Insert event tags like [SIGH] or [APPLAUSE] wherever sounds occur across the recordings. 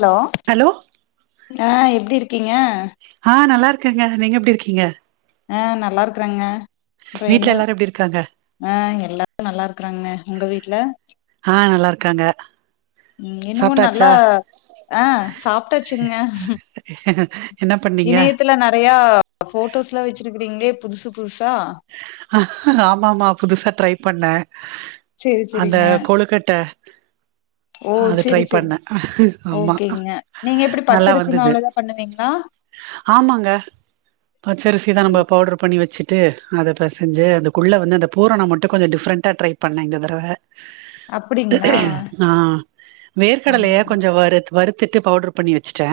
Hello hello ஆ எப்டி இருக்கீங்க ஆ நல்லா இருக்கேங்க நீங்க எப்டி இருக்கீங்க ஆ நல்லாருக்றேங்க வீட்ல எல்லாரு எப்டி இருக்காங்க ஆ எல்லாரு நல்லாருக்றாங்க உங்க வீட்ல ஆ நல்லா இருக்காங்க ம் இன்னமு சாப்ட்டாச்சா நல்லா அ சாப்டாச்சுங்க [INAUDIBLE] பண்ணீங்க இணையத்துல நறயா போட்டோஸ்லா வெச்சிருக்குறீங்களே புதுசு புதுசா ஆமா ஆமா புதுசா ட்ரை பண்ண சேரி அந்த சேரிங்க கொழுக்கட்ட ஓ அது ட்ரை சேரி சேரி பண்ண ஆமா ஓகேங்க நீங்க எப்டி நல்லா பச்சரிசி வந்தது மாவுலதா பண்ணுவீங்களா ஆமாங்க பச்சரிசி தா நம்ப ஓ பவுடர் பண்ணி வச்சு ட்டு அத இப்ப செஞ்சு அதுகுள்ள வந்து அந்த பூரண மட்டு கொஞ்ச டிஃப்ரெண்ட்டா ட்ரை பண்ண இந்த தடவ அப்டிங்களா ஆ வேர்க்கடலயே ஆமாங்க கொஞ்ச வரு வருத்துட்டு பவுடர் பண்ணி வேச்சுடா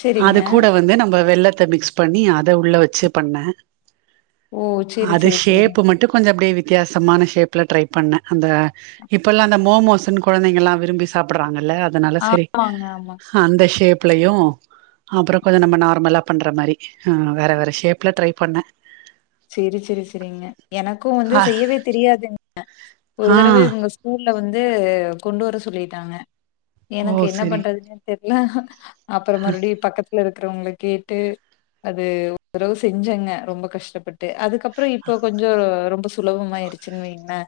சேரிங்க அது கூட வந்து நம்ப வெல்லத்த மிக்ஸ் பண்ணி அத உள்ள வச்சு பண்ணே ஓ சேரி அது சேரி சேரிங்க ஷேப் மட்டு கொஞ்ச அப்டியே வித்தியாசமான ஷேப்ல ட்ரை பண்ணே அந்த இப்பல்லா அந்த மோமோஸ்ன்னு கொழந்தைங்கல்லா விரும்பி சாப்டுறாங்கல்ல அதனால சேரி ஆமாங்க ஆமா அந்த ஷேப்லயு அப்றோ கொஞ்சோ நம்ப நார்மலா பண்ற மாரி ஆ வேற வேற ஷேப்ல ட்ரை பண்ணே சேரி சேரி சேரிங்க எனக்கு வந்து ஆ செய்யவே தெரியாதுங்க ஒரு ஆ தடவ இவங்க ஊர்ல வந்து கொண்டு வர சொல்லிட்டாங்க எனக்கு ஓ என்ன செரி பண்றது தெர்ல அப்றோ மறுபடியு பக்கத் துல இருக்கறவங்கள கேட்டு அது ஒரு தடவ செஞ்சங்க ரொம்ப கஷ்டப்பட் ட்டு அதுக்கப்றோ இப்ப கொஞ்ச ரொம்ப சுலபமாயிருச்சுன்னு வையுங்களே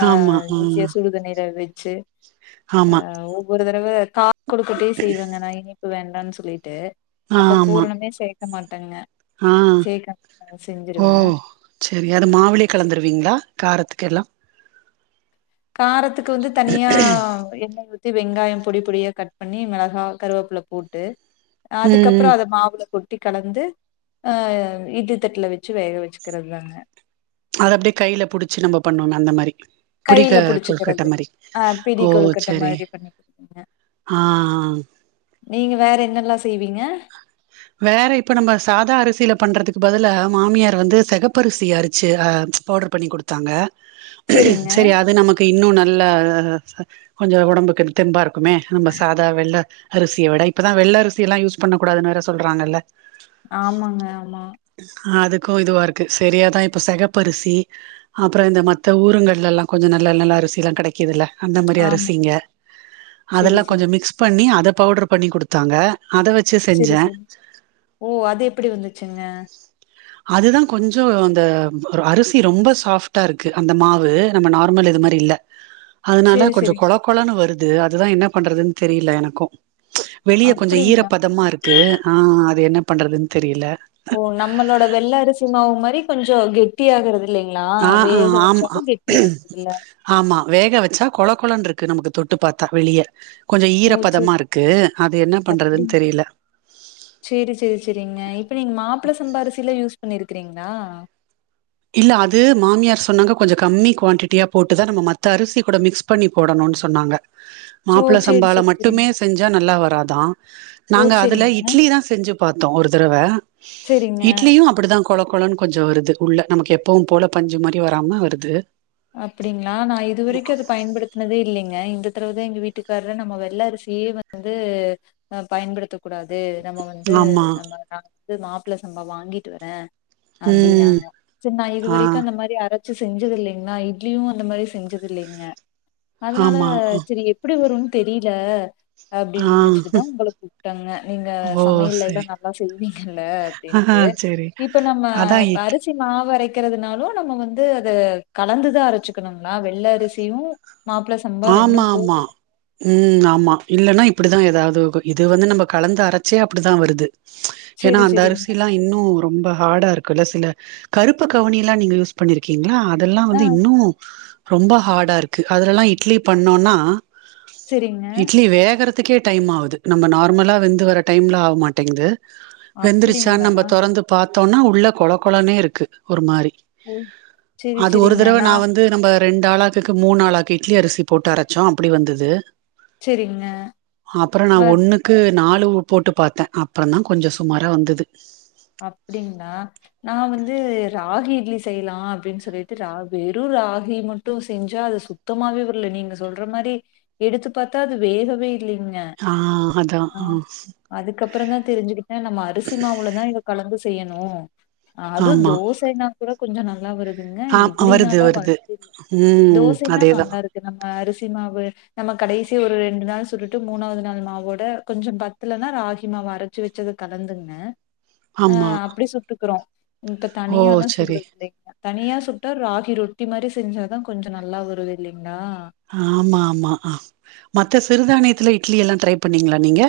ஆ ஆமா ஆ சுடுதண்ணிர வெச்சு ஆ ஆமா உ ஒரு தடவ கா கொழுக்கட்டயு செய்வங்க நா இனிப்பு வேண்டானு சொல்லிட்டு ஆ அப்போ ஆமா பூரணமே சே க்க மாட்டேங்க ஆ சேக்க செஞ்சு ஓ சேரி அது மாவுலியே கலந்துருவீங்களா காரத்துக்கு எல்லா காரத்துக்கு வந்து தனியா எண்ணெய் ஊத் தி வெங்காயம் பொடி பொடியா கட் பண்ணி மெளகா கருவேப்பள்ள போட்டு ம் அதுக் அப்றோ ம் அத மாவுல போட் டு கலந்து அ இட்லி தட்டுல வெச்சு வேக வேச்சுக்கறது தாங்க அத அப்டியே கையில புடிச்சு நம்ம பண்ணோமே அந்த மாரி பிடிக கையில கொழுக்கட்ட புடிச்சுக்கிறது மாரி ஆ பிடி ஓ கொழுக்கட்ட சேரி மாதிரி பண்ணிக்குவீங்க ஆ நீங்க வேற என்னல்லா செய்வீங்க வேற இப்ப நம்ப சாதா அரிசில பண்றதுக்கு பதிலா மாமியார் வந்து செகப்பரிசி அரிச்சு அ பவுடர் பண்ணி குடுத்தாங்க [INAUDIBLE] சேரி அது நமக்கு இன்னு நல்லா கொஞ்சோ ஓடம்புக்கு தெம்பா இருக்குமே நம்ப சாதா வெள்ள அரிசிய விட இப்பதா வெள்ள அரிசியெல்லா யூஸ் பண்ணக்கூடாதுன்னு வேற சொல்றாங்கல்ல ஆமாங்க ஆமா அதுக்கோ இதுவா இருக்கு செரியாதா இப்ப செகப்பரிசி அப்றோ இந்த மத்த ஊருங்கலெல்லா கொஞ்சோ நல்ல நல்ல அரிசில்லா கெடைக்குதில்ல அந்த மாரி ஆமா அரிசிங்க செரி அதெல்லா செரி கொஞ்சோ மிக்ஸ் பண்ணி அத பவுடர் பண்ணி குடுத் தாங்க அத வெச்சு செரி செஞ்சே செரி ஓ அது எப்டி வந்துச்சுங்க அதுதா கொஞ்சோ அந்த அரிசி ரொம்ப சாஃப்ட்டா இருக்கு அந்த மாவு நம்ம நார்மல் இது மாரி இல்ல [INAUDIBLE] அதுனால கொஞ்ச செரி கொழ கொழன்னு வருது அதுதா என்ன பண்றதுன் தெரில எனக்கு வெளிய கொஞ்ச அப்டிங்களா ஈரப்பதமா இருக்கு ஆ அது என்ன பண்றதுன் தெரில ஓ நம்மளோட வெள்ள அரிசிமாவு மாரி கொஞ்ச கெட்டி ஆகுறது இல்லைங்களா ஆ ஆ வேக ஆமா வச்சாலு வெட்டி ஆகுறதில்ல ஆமா வேக வச்சா கொழ கொழன்ருக்கு நமக்கு தொட்டு பாத்தா வெளிய கொஞ்ச ஓ செரி ஈரப்பதமா இருக்கு அது என்ன பண்றதுன் தெரில சேரி சேரி சேரிங்க இப்ப நீங்க மாப்ள சம்பா அரிசிலா யூஸ் பண்ணிருக்கிறீங்களா இல்ல அது மாமியார் சொன்னாங்க கொஞ்ச கம்மி குவான்டிட்டியா போட்டு தா நம்ம மத்த அரிசி கூட மிக்ஸ் பண்ணி போடணுன் சொன்னாங்க ஓ மாப்ள செரி சம்பால செரி மட்டுமே செரிங்க செஞ்சா நல்லா வராதா ஓ நாங்க அதுல செரிங்க இட்லி தா செஞ்சு பாத்தோ ஒரு தரவ செரிங்க இட்லியு அப்டிதா கொழ கொழன்னு கொஞ்ச வருது உள்ள நமக்கு எப்பவு போல பஞ்சு மாரி வராம வருது அப்டிங்களா நா இதுவரைக்கு அது பயன்படுத்துனதே இல்லங்க இந்த தடவதா எங்க வீட்டுக்காரூ நம்ம வெள்ள அரிசியே வந்து அ பயன்படுத்த கூடாது நம்ம வந்து ஆமா நம்ம நா வந்து மாப்ள சம்பா வாங்கிட்டு வரே ம் அப்டின்னாங்க சரி நா ஆ இதுவரைக்கு அந்த மாரி அரச்சு செஞ்சது இல்ல நா இட்லியு அந்த மாரி செஞ்சது இல்லங்க அதுனால ஆமா சரி எப்டி வருன் தெரில ஆ அப்டின் நெனச்சுட்டுதா ஒங்கள கூப்ட்டங்க நீங்க ஓ சமையல்லேலா சரி நல்லா செய்வீங்கல்ல ஆஹ அப்டின்ட்டு சரி இப்ப நம்ம அதா இப்ப இட் அரிசி மாவரைக்கிறதுனாலு நம்ம வந்து அது கலந்துதா அரச்சுக்கணுங்களா வெள்ள அரிசியு மாப்ள ஆமா ஆமா ம் ஆமா இல்லன்னா இப்டிதா எதாது இருக்கு இது வந்து கலந்து அரச்சே அப்டிதா வருது ஏனா செரி அந்த செரிங்க அரிசில்லா இன்னு ரொம்ப ஹார்டா இருக்குல்ல சில கருப்பு கவுனியல்லா நீங்க யூஸ் பண்ணிருக்கீங்களா அதல்லா ஆ வந்து இன்னு ரொம்ப ஹார்டா இருக்கு அதுலல்லா இட்லி பண்ணோனா செரிங்க இட்லி வேகறது துக்கே டைம் ஆகுது நம்ம நார்மலா வெந்து வர டைம்ல ஆக மாட்டேங்குது வெந்துருச்சான் அப்டிங்களா நம்ம தொறந்து பாத்தோனா உள்ள கொழ கொழனே இருக்கு ஒரு மாரி ஓ செரி அது ஒரு செரிங்க தடவ நா வந்து நம்ப ரெண்டு ஆளாகுக்கு மூணு ஆளாக்கு இட்லி அரிசி போட்டு அரச்சோ அப்டி வந்தது செரிங்க அப்பறோ நா ம ஒண்ணு க்கு நாலு வு போட்டு பாத்தே அப்பந்தா கொஞ்சோ சுமாரா வந்தது அப்டிங்களா நா வந்து ராகி இட்லி செய்யலா அப்டின் சொல்லிட்டு ரா வெறு ராகி மட்டு செஞ்சா அது சு சுத்தமாவே வரல நீங்க சொல்ற மாரி எடுத்து பாத்தா அது வேகவே இல்லைங்க ஆ அதா அ ஆ அதுக்கப்பறந்தா தெருஞ்சுக்கிட்டே நம்ம அரிசி மாவுளதா இத கலந்து செய்யணு அது ஆமா தோசைனா கூட கொஞ்சோ நல்லா வருது வருதுங்க ஆ இட்லினா வருது தா வருது வன்டு ம் தோசைனா அதேதா நல்லாருக்கு நம்ம அரிசி மாவு நம்ம கடைசி ஒரு ரெண்டு நாள் சுட்டுட்டு மூணாவது நாள் மாவோட கொஞ்சோ பத்தலன்னா ராகி மாவ அர ச்சு வச்சத கலந்துங்க ஆ ஆமா அப்டி சுட்டுக்குறோ இப்ப ஓ தனியானா சரி சுடுறது இல்லைங்க தனியா சுட்டா ராகி ரொட்டி மாரி செஞ்சாதா கொஞ்சோ நல்லா வருது இல்லைங்களா ஆமா ஆமா ஆ மத்த சிறுதானயத்துல இட்லி எல்லா ட்ரை பண்ணீங்களா நீங்க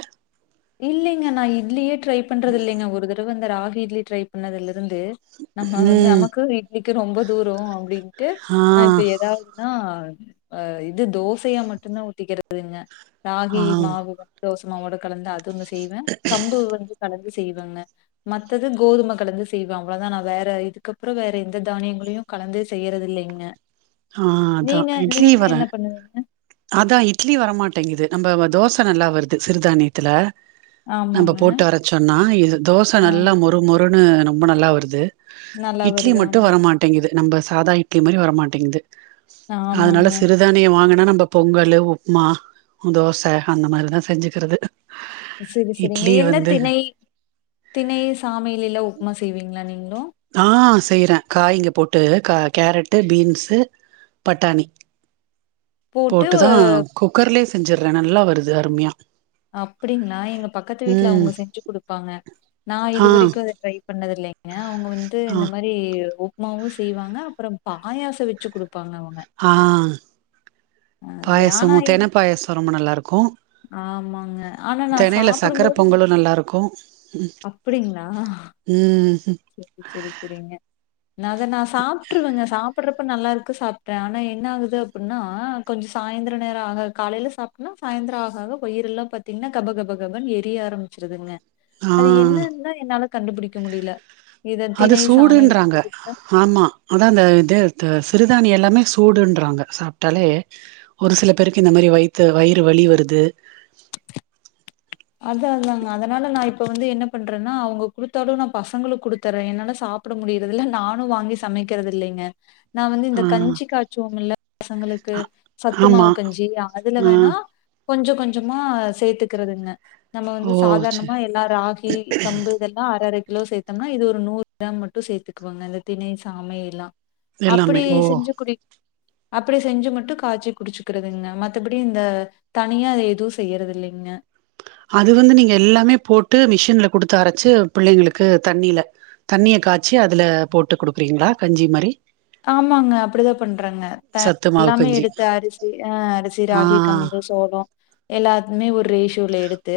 இல்லைங்க நா இட்லியே ட்ரை பண்ணுறது இல்லைங்க ஒரு தடவ அந்த ராகி இட்லி ட்ரை பண்ணதுலருந்து நம்ம வந்து ம் நமக்கு இட்லிக்கு ரொம்ப தூரோ அப்டின்ட்டு ஆ நா இப்ப ஏதாவது நா இது தோசையா மட்டுதா ஊத்துக்கிறதுங்க ராகி ஆ மாவு தோசமாவோட கலந்து அதுங்க செய்வே கம்பு வந்து கலந்து செய்வங்க மத்தது கோதும கலந்து செய்வே அவ்ளோதா நா வேற இதுக்கப்றோ வேற எந்த தானியங்களையு கலந்து செய்யிறது இல்லிங்க ஆ அதா இட்லி வரே பண்ணுவீங்க அதா இட்லி வரமாட்டேங்கிது நம்ம வ தோச நல்லா வருது சிறுதானியத்துல நம்ம ஆமாங்க போட்டு அரச்சோனா இது தோசை ஆ நல்லா மொறு மொறுன்னு ரொம்ப நல்லா வருது நல்லா இட்லி வருது மட்டு ஆமாங்க வரமாடேங்குது நம்ம சாதா இட்லி மாரி வரமாடேங்குது அதனால ஆமாங்க சிறு சிறுதானிய வாங்கினா நம்ம பொங்கலு உப்புமா தோச அந்த மாரி தா செஞ்சுகிறது செரி செரிங்க என்ன திணை திணை சாமைல எல்லா உப்புமா செய்வீங்களா நீங்களு ஆ செய்யறே காய்ங்க போட்டு கேரட்டு பீன்ஸ்சு பட்டாணி போட்டு போட்டுதா அஹ், குக்கர்லயே செஞ்சறே நல்லா வருது அருமையா அப்பிடிங்களா எங்க பக்கத்து வீட்ல அவங்க ம். செஞ்சு குடுப்பாங்க நா ஆ, இதுவரைக்கு அத ட்ரை பண்ணதில்லிங் ஏ அவங்க வந்து ஆ, இந்த மாரி உப்புமாவு செய்வாக அப்புற பாயாச வெச்சு கு ஆ அது ஆனா பாயசமு என்- தெண பாயசோ ரொம்ப நல்லா இருக்கு ஆமாங்க ஆனா நான் தெணைல்ல சக்கர பொங்கலு நல்லா இருக்கு அப்பிடிங்களா ம் செரி செரிங்க நா அத நா சாப்பிட்ருவேங்க சாப்பிட்றப்ப நல்லா இருக்கு சாப்ட்றே ஆனா என்ன ஆகுது [UNINTELLIGIBLE] கொஞ்ச சாயந்த நேர ஆக காலையில சாப்ட்டனா சாயந்திர ஆக வயிர எல்லா பத் என்ன கபகபகபன்னு எரிய ஆரம்பிச்சிருதுங்க ஆ அது என்னன்தா என்னால கண்டு புடிக்க முடியல இத அது திணை சாமை சூடுன்றாங்க. ஆமா ஆனா அந்த இது சிறுதானிய எல்லாமே சூடுன்றாங்க சாப்டாலே ஒரு சில பேருக்கு இந்த மாரி வயித்த வயிறு வலி வருது அத அதாக அதனால நா இப்ப வந்து என்ன பண்றேன்னா அவங்க குடுத்தாலு நா பசங்களுக் குடுத்தர்றே என்னால சாப் ப்பட முடியறதில்ல நானு வாங்கி சமைக்கிறது இல்லங்க நா வந்து ஆ இந்த கஞ்சி காச்சுவோம்ல பசங்களுக்கு ஆமா. சத்துமாவு கஞ்சி அதுல ஆ வேணா கொஞ்ச கொஞ்சமா சேத்துகிறதுங்க நம்ம வந்து ஓ! சரி சாதாரணமா எல்லா ராகி கம்பு இதெல்லா அர அர கிலோ சேத்தோம்னா இது ஒரு நூறு கிராம் மட்டு சேத்துக்குவாங்க இந்த திணை சாமை எல்லா அப்பிடி எல்லாமே. ஓ! செஞ்சு குடி அப்பிடி செஞ்சு மட்டு காச்சி குடிச்சுக்கறதுங்க மத்தபடி இந்த தனியா அத எதுவு செய்யறது இல்லிங்க அது வந்து நீங்க எல்லாமே போட்டு மிஷின்ல குடுத்து அரச்சு பிள்ளைகளுக்கு தண்ணில தண்ணிய காச்சி அதுல போட்டு குடுப்பீங்களா கஞ்சி மாரி ஆமாங்க அப்பிடிதா பண்றங்க சத்து மாவு எல்லாமே கஞ்சி எடுத்து அரிசி ஆ அரிசி ஆ ராகி கம்பு சோளோ எல்லாதுமே ஒரு ரேசுல எடுத்து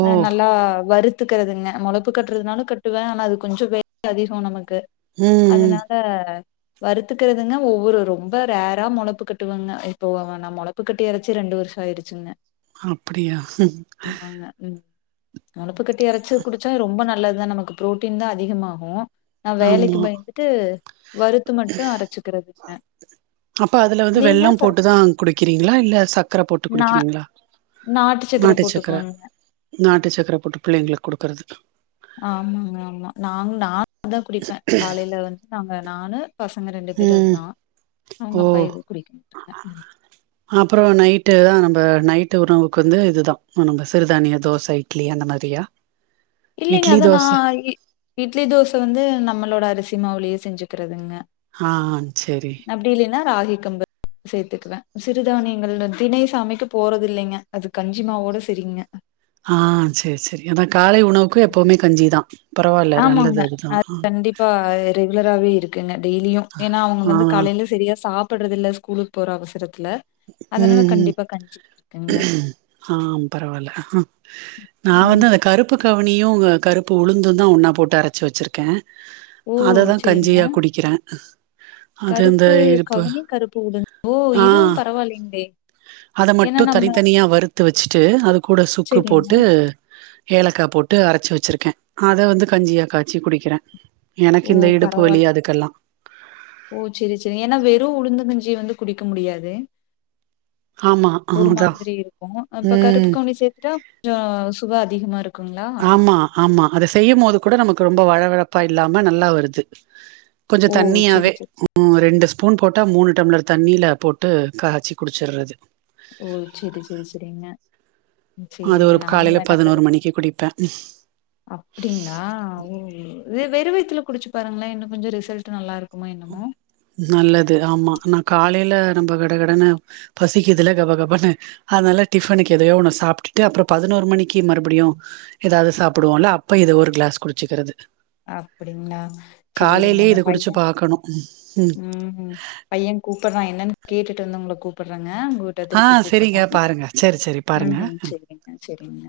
ஓ நல்லா வருத் வருத்துறதுங்க முளப்பு கட்றதுனாலு கட்டுவே ஆனா அது கொஞ்சோ வேல அதிகோ நமக்கு ம் ம் அதனால ஆ வருத்துகிறதுங்க ஒவ்வொரு ரொம்ப ரேரா முளப்பு கட்டுவங்க இப்போ நா முளப்பு கட்டி அரச்சி ரெண்டு வருஷ ஆயிருச்சு சின்ன அப்படியா ம் ம் மொளப்பு கட்டிய அரச்சு குடிச்சா ரொம்ப நல்லதுதா நமக்கு புரோட்டீன் தா அதிகமாகு நா வேலைக்கு ஆமா பயதுட்டு வறுத்து மட்டு அரைச்சுகிறதுங்க அப்ப அதுல வந்து வெள்ளு போட்டுதா குடிகிறீங்களா இல்ல சக்கர போட்டு நா குடிகிறீங்களா நாட்டு சக்கர நாட்டு சக்கர போட்டு புள்ளைங்களுக்கு குடுக்குறது ஆமாங்க ஆமா நாங்க நானு தா குடிப்பே காலயில வந்து நாங்க நானு பசங்க ரெண்டு பேரு ம் அதா அவங்க அப்பா இது குடிக மாட்டாங்க அப்புறோ நைட்டு தா நம்ப நைட்டு உணவுக்கு வந்து இதுதா நம்ம சிறுதானிய தோச இட்லி அந்த மாதிரியா இல்லைங்க இட்லி அதா நா தோச இட்லி தோசை வந்து நம்மளோட அரிசி மாவுலேயே செஞ்சுக்கிறதுங்க ஆ சேரி அப்படி இல்லைன்னா ராகி கம்பு சேர்த்துக்குவே சிறுதானியங்கள்ள திணை சமைக்கு போறத இல்லைங்க அது கஞ்சிமாவோட சரிங்க ஆ சரி சரி அதா காலை உணவுக்கு எப்பவுமே கஞ்சிதா ஆமாங்க அது கண்டிப்பா ரெகுலராவே இருக்குங்க டெய்லியு ஏன்னா அவங்க ஆ வந்து காலையில சரியா சாப்பிடுறது இல்ல ஸ்கூலுக்கு போற அவசரத்துல அதனால ம் கண்டிப்பா கஞ்சி இருக்குங்க. ஆ பரவாயில்ல நா ம். வந்து அந்த கருப்பு கருப்பு கவனியு கருப்பு உளுந்துதா ஒன்னா போட்டு அரைச்சி வச்சுருக்கே ஓ! அததா சரிங்க. கஞ்சியா குடிக்கிறே அது இந்த கருப்பு இருப்பு கவினி கருப்பு உளுந்து ஓ ஆ இதுவு பரவாயில்லைங்களே அத ஏன்னா மட்டு நம்ம தனித்தனியா வறுத்து வச்சுட்டு அது கூட சுக்கு சரிங்க. போட்டு ஏலக்கா போட்டு அரைச்சு வச்சிருக்கே அதை வந்து கஞ்சியா காய்ச்சி குடிக்கிறே எனக்கு ஓ! இந்த இடுப்பு வலி பரவால்ல. அதுக்கெல்லா ஓ சரி சரி ஏன்னா வெறும் உளுந்தகஞ்சி வந்து குடிக்க முடியாது ஆமா ஒரு அதா மாதிரி இருக்கு இப்ப கருப்பு ம் கவணி சேர்த்தா கொஞ்சோ சுவ அதிகமா இருக்கு ஆமா ஆமா அத செய்யும் போது கூட நமக்கு ரொம்ப வழவழப்பா இல்லாம நல்லா வருது கொஞ்சு ஓ! சரி, தண்ணியாவே சரி. ரெண்டு ஸ்பூன் போட்டா மூணு டம்ளர் தண்ணியில போட்டு காய்ச்சி குடிச்சறது ஓ சரி சரி சரிங்க அது சரிங்க. ஒரு நானும் காலையில வேணா கரு பதினோரு மணிக்கு குடிப்பே அப்படிங்களா ஓ அது வெறு வயித்துல குடிச்சு பாருங்களே இன்னு கொஞ்சு ரிசல்ட் நல்லா இருக்கு உண்ம என்னமோ நல்லது ஆமா நா காலையில நம்ம கடகடனனு பசிக்குதுல கப கபனு அதனால டிஃபனுக்கு எதையோ ஒன்ன சாப்பிட்டுட்டு அப்புறோ பதினோரு மணிக்கு மறுபடியு ஏதாவது சாப்பிடுவோல்ல அப்ப இத ஒரு கிளாஸ் குடிச்சிக்கிறது அப்படிங்களா சேரிங்கா அந்த பைய உம் ம் ம் பைய கூப்பிட்றா என்னன்னு கேட்டுட்டு வந்து உங்கள கூப்பிட்றேங்க உங்க ஆ செரிங்க பாருங்க சரி சரி பாருங்க ம் செரிங்க செரிங்க